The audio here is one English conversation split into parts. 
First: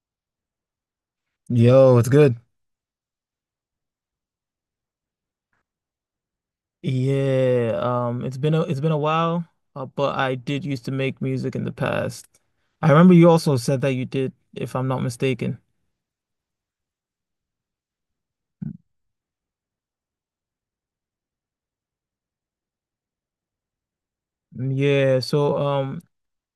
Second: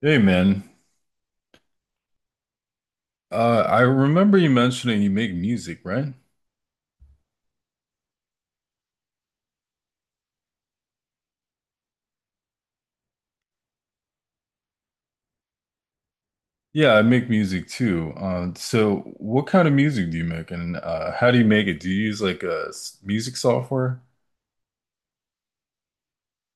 Hey man, Yo, it's good. I remember you mentioning you make music, right? Yeah, it's been a while, but I did used to make music in the past. I remember you also said that you did, if I'm not mistaken. Yeah, I make music too. So what kind of music do you make, and how do you make it? Do you use like a music software? Mm. Yeah, so,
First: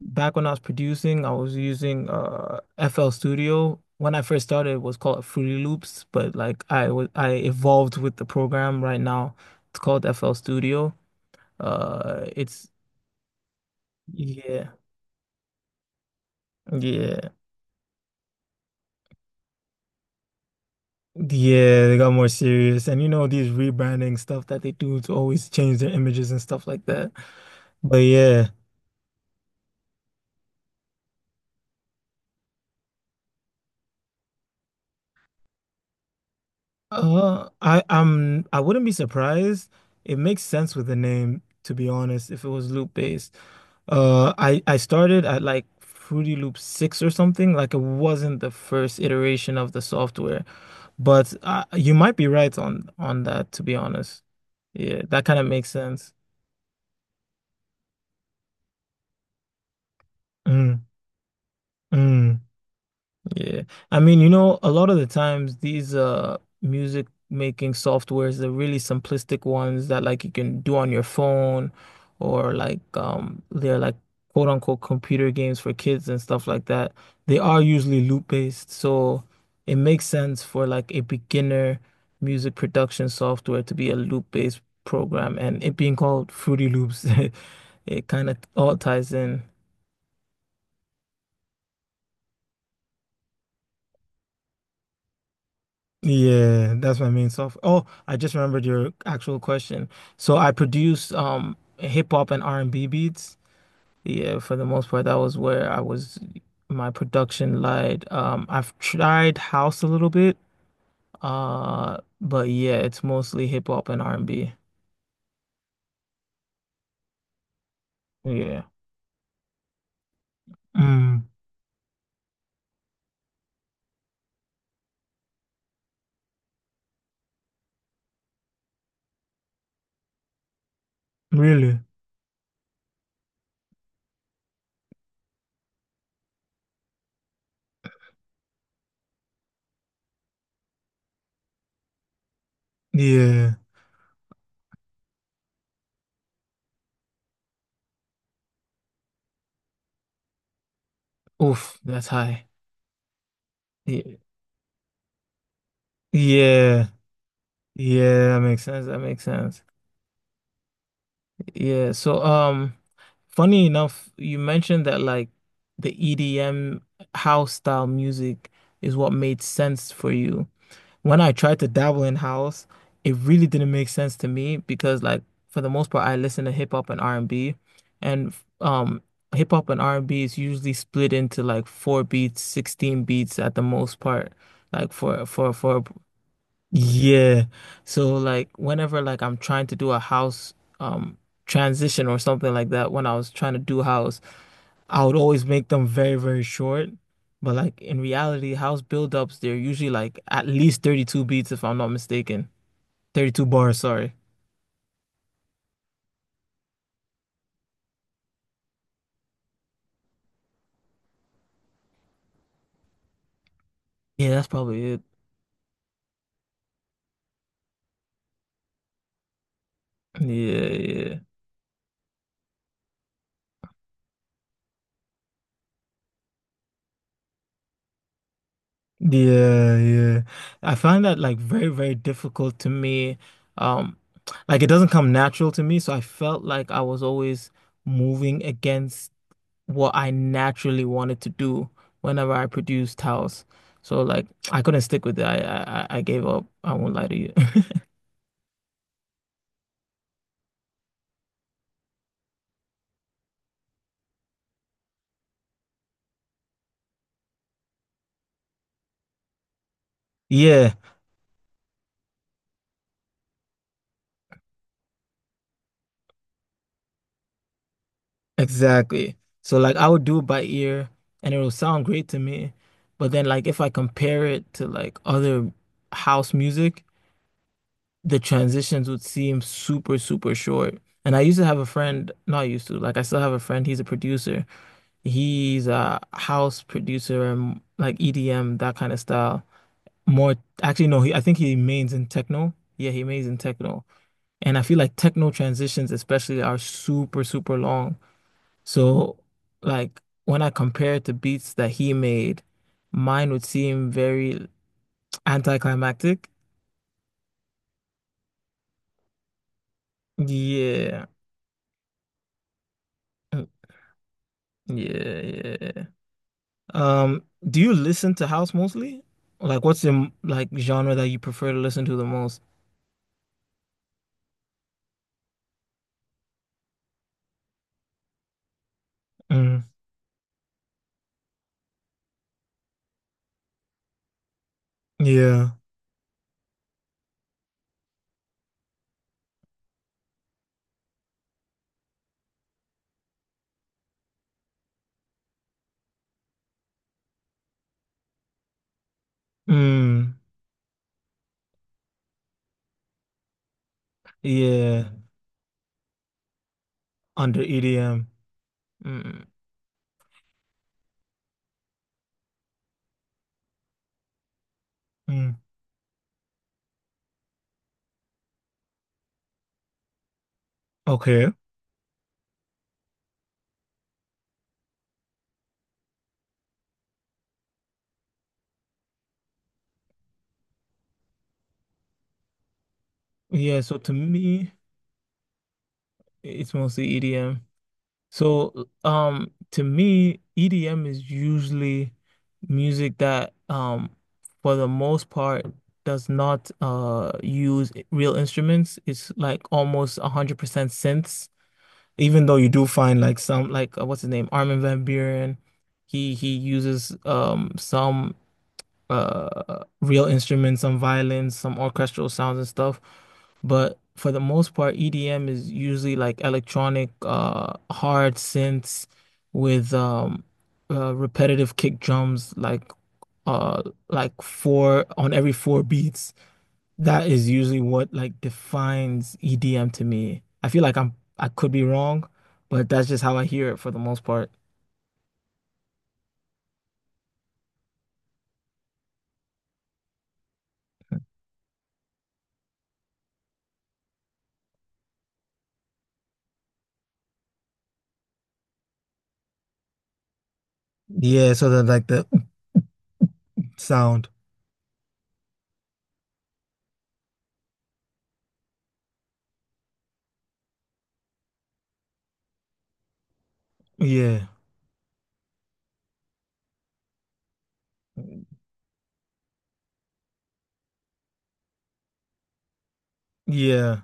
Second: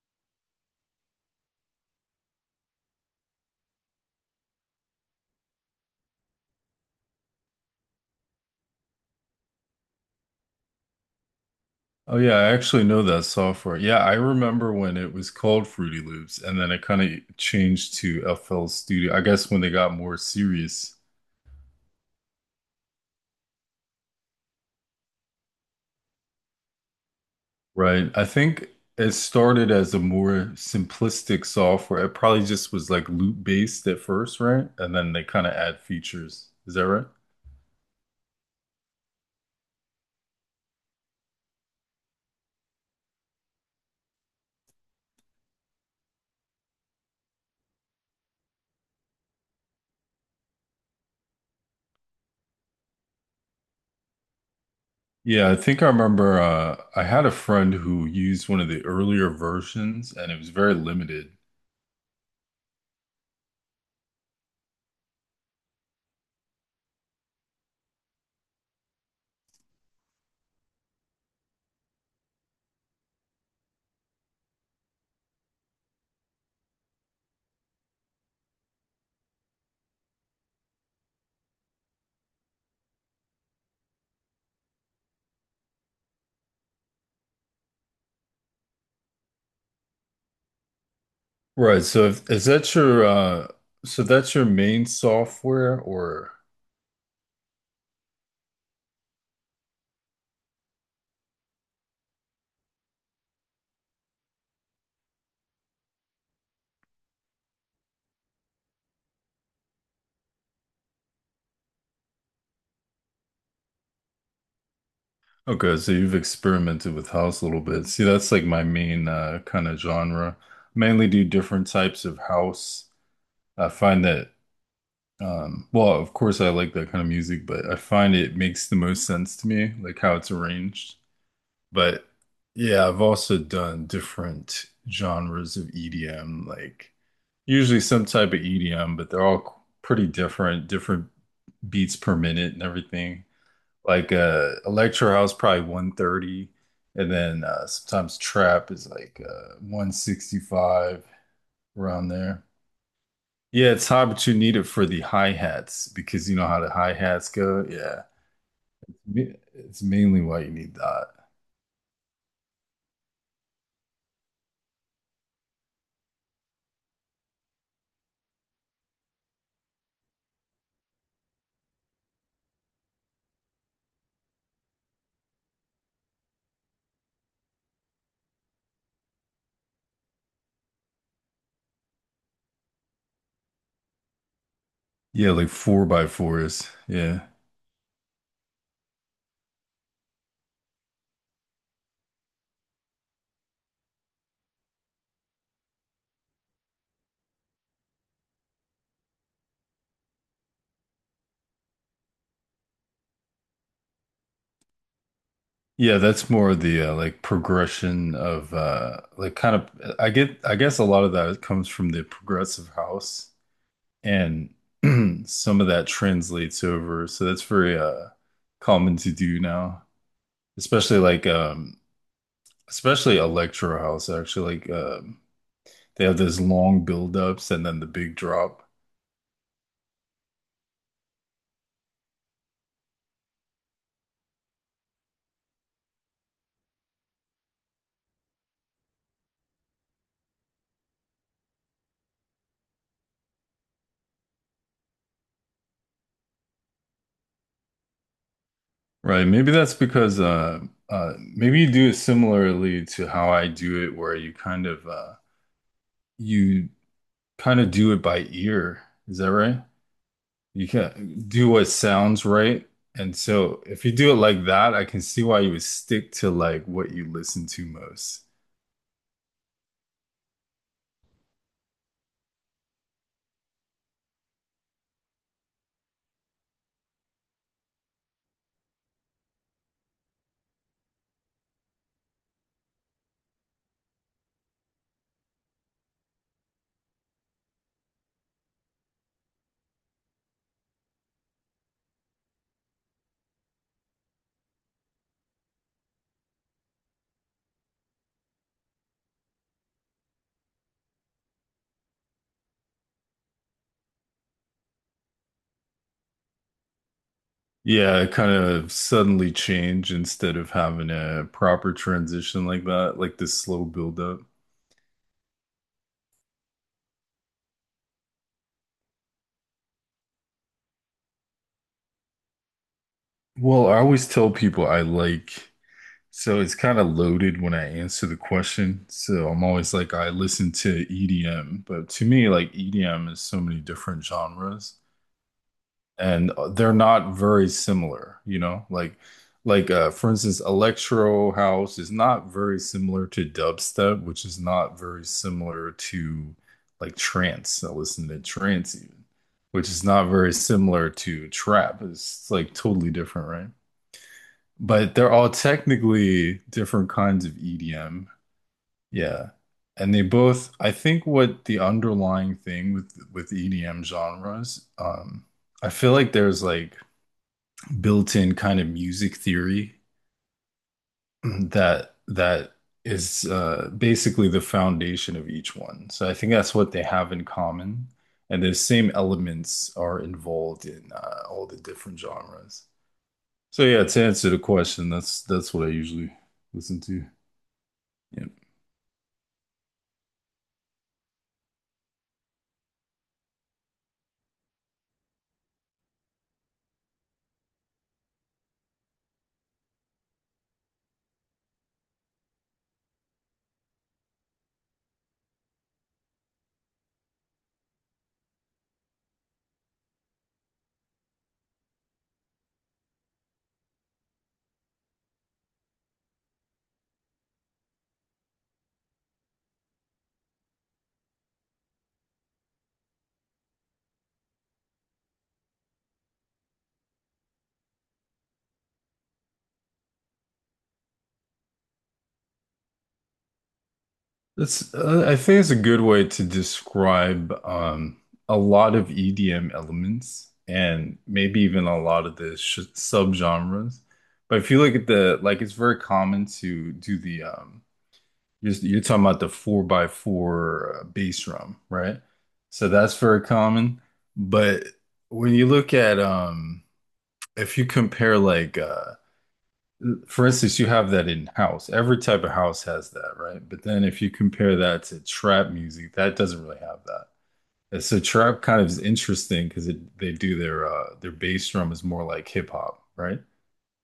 back when I was producing, I was using FL Studio. When I first started, it was called Fruity Loops, but like I evolved with the program. Right now, it's called FL Studio. Oh yeah, I It's actually know that software. Yeah, I Yeah, remember when it was called Fruity Loops, and then it kind yeah. of changed to FL Studio. I guess when they got more serious. Yeah, they got more serious. And these rebranding stuff that they do to always change their images and stuff like that. But Right. I yeah, think it started as a more simplistic software. It probably just was like loop based at first, right? And then they kind of add features. Is that right? I wouldn't be surprised. It makes sense with the name, to be honest, if it was loop based. I started at like Fruity Loop 6 or something. Like it wasn't the first iteration of the software, but you might be right on that, to be honest. Yeah, that kind of Yeah, I makes think I sense. remember I had a friend who used one of the earlier versions and it was very Mm, limited. mm. Yeah. I mean, a lot of the times these music making softwares, the really simplistic ones that like you can do on your phone or like they're like quote unquote computer games for kids and stuff like that. They are usually loop based, so it makes sense for like a beginner music production software to be a loop based program and it being called Fruity Loops. It kind of all ties in. Right. So if, is that your so that's your main software or Yeah, that's my main stuff. Oh, I just remembered your actual question. So I produced hip hop and R&B beats. Yeah, for the most part, that was where I was my production lied. I've tried house a little bit, but yeah, it's mostly hip hop and R&B. okay, so you've experimented with house a little bit. See, that's like my Yeah. main kind of genre. Mainly do Mm, different types of house. I find that um, well, of course, I like that kind of music, but I find it makes the most sense to me, like how it's arranged. really? But yeah, I've also done different genres of EDM, like usually some type of EDM, but they're all pretty different, different beats per minute and everything. Yeah. Like electro house, probably 130, and then sometimes trap is like 165 Oof, that's around there. high. Yeah, it's hard, Yeah. but you need it for the hi-hats because you know how the Yeah. hi-hats go. Yeah. Yeah, that makes sense. That makes sense. It's mainly why you need that. Yeah. So, funny enough, you mentioned that like the EDM house style music is what made sense for you. When I tried to dabble in house, it really didn't make sense to me because like for the most part I listen to hip hop and R&B and um hip hop and R&B is usually split into like four beats, 16 beats at the most part like Yeah, like for four by fours. Yeah. yeah. So like whenever like I'm trying to do a house um transition or something like that, when I was trying to do house, I would always make them very, very short. But like in reality, house build-ups, they're usually like at least 32 beats if I'm not mistaken. 32 bars, sorry. Yeah, that's more of the like progression of like kind of. I guess a lot of that comes from the progressive house Yeah, that's and probably it. some of that translates over. So that's very common to do now. Yeah, Especially yeah. like especially electro house actually like um. They have this long buildups and then the big drop. Yeah, yeah. I find that like very, very difficult to me. Um, like it doesn't come natural to me, so I felt like I was always moving against what I naturally wanted to do whenever I produced house. So like I couldn't stick with it. I gave up. I won't lie to you. Right. Maybe that's because maybe you do it similarly to how I do it where you kind of do it by ear. Is that right? You Yeah, can do what sounds right. And so if you do it like that, I can see why you would stick to like what you listen to most. exactly. So like I would do it by ear and it'll sound great to me. But then like if I compare it to like other house music, the transitions would seem super, super short. And I used to have a friend, not used to, like I still have a friend, he's a producer. He's a house producer and like EDM, that kind of style. More, actually no, he I think he mains in techno. Yeah, he mains in techno. And I feel like techno transitions especially are super super long. So like when I compare it to beats that he made, mine would seem very anticlimactic. Yeah, kind of suddenly change instead of having Yeah. a proper transition like that, like this Mm, slow buildup. yeah, yeah. um do you listen to house mostly, like what's your like genre that you prefer to listen to the most? Well, I always tell people I like so it's kind of loaded when I answer the question. So I'm Mm, always like, I listen to EDM, but to me, like EDM is so many different genres, yeah. and they're not very similar. You know, like for instance, electro house is not very similar to dubstep, which is not very similar to like trance. I listen to trance even, which is not Mm, very similar to trap. It's like totally different, right? yeah, But they're all technically different kinds of under EDM. EDM. Mm. Yeah. And they both, I think what the underlying thing with EDM genres, Mm. I feel like there's like built-in kind of music theory Okay. that is basically the foundation of each one. So I think that's what they have in common. And the same elements are involved in all the different genres. Yeah, So so yeah, to to answer the me, question, that's what I usually it's listen mostly to. EDM. Yeah. So, to me, EDM is usually music that, for the most part, does not use real instruments. It's like almost 100% synths, even though you do find like some like what's his name, Armin van Buuren. He uses some real instruments, some violins, some orchestral sounds and stuff. But for the most part, EDM is usually like electronic hard synths with repetitive kick drums uh like four on every four beats. That is usually what like defines EDM to me. I feel like I could be wrong, but that's just how I hear it for the most part. That's I think it's a good way to describe a lot of EDM elements and maybe even a lot of the sh subgenres. But if you look at the like, it's very common to do the you're talking about the four by four bass Yeah, so drum, the right? So that's very common. sound. But when you look at if you compare like for instance, you have that in house. Every type of house has that, right? But then if you Yeah. compare that to trap music, that doesn't really have that. And so trap kind of is interesting because it they do their bass drum is more like hip hop, right? Yeah.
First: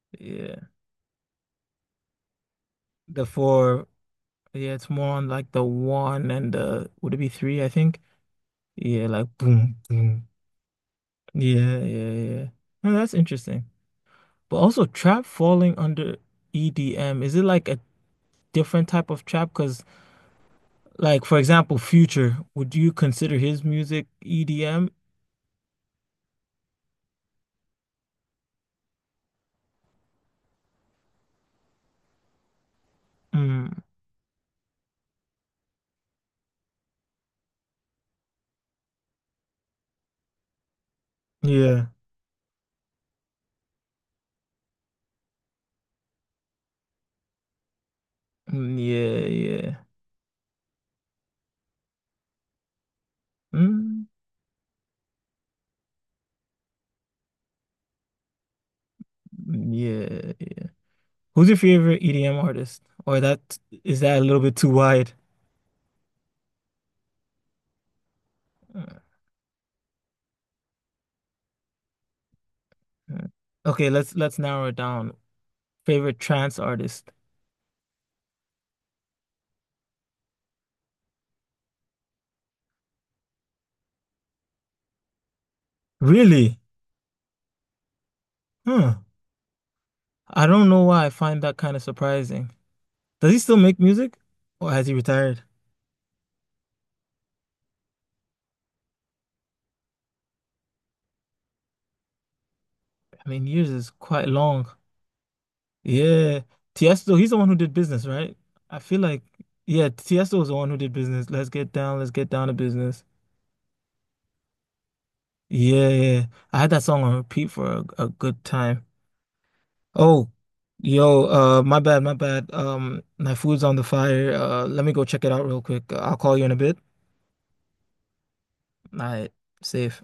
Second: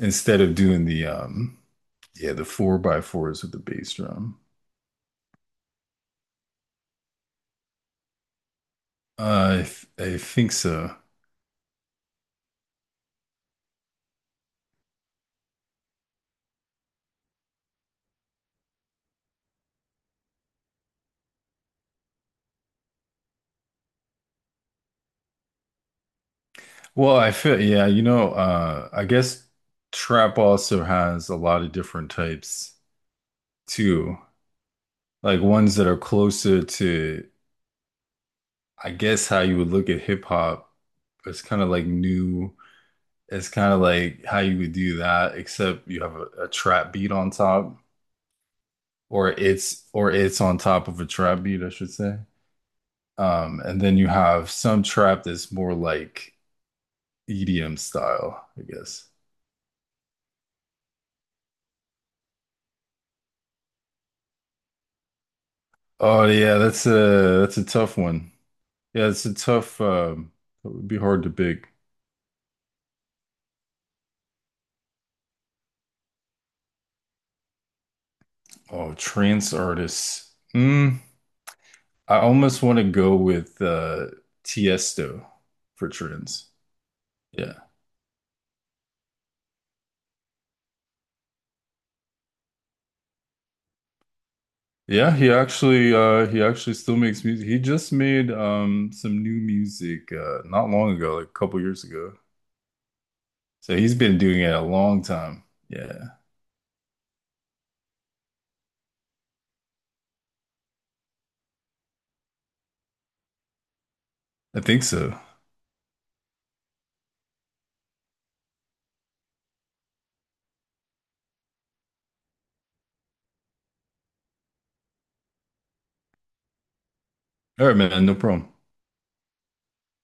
Instead of Yeah. doing the um, yeah, the four by The fours with the four, bass drum. yeah, it's more on like the one and the would it be three, I think? Yeah, like Uh, I boom, th- I boom. think so. Yeah, yeah, yeah. No, that's interesting. But also trap falling under EDM, is it like a different type of trap? Because like for example, Future, would you consider his music EDM? Well, I feel yeah, you know, I guess trap also has a lot of different types Mm, too. Like ones that are closer to I guess how you would look at hip hop, it's kind of like yeah. new. It's kind of like how you would do that, except you have a trap beat on top, Mm, yeah, yeah. Or it's on top of a trap beat, I should say. And then Mm, you have some trap that's more like EDM style, I guess. yeah. Who's your favorite EDM artist? Or that, is that a little bit too wide? Oh yeah, that's a tough one. Yeah, it's a tough. It would be hard to pick. Mm. Okay, let's narrow it down. Favorite trance artist. Oh, trance artists. Mm. I almost want to go with Tiesto for trends. Really? Yeah. Huh. I don't know why I find that kind of surprising. Does he still make music? Or has he Yeah, retired? He actually still makes music. He just made some new music not long ago, like a couple years ago. I mean, years So is he's been quite doing it a long. long time. Yeah. Yeah. Tiesto, he's the one who did business, right? I feel like yeah, Tiesto was the one who did business. Let's get down to business. I think so. Yeah, yeah, yeah. I had that song on repeat for a good time. Oh, yo, my bad, my bad. My food's on the fire. Let me go check it out real quick. I'll call you in a bit. All right, man, no problem. All right, safe.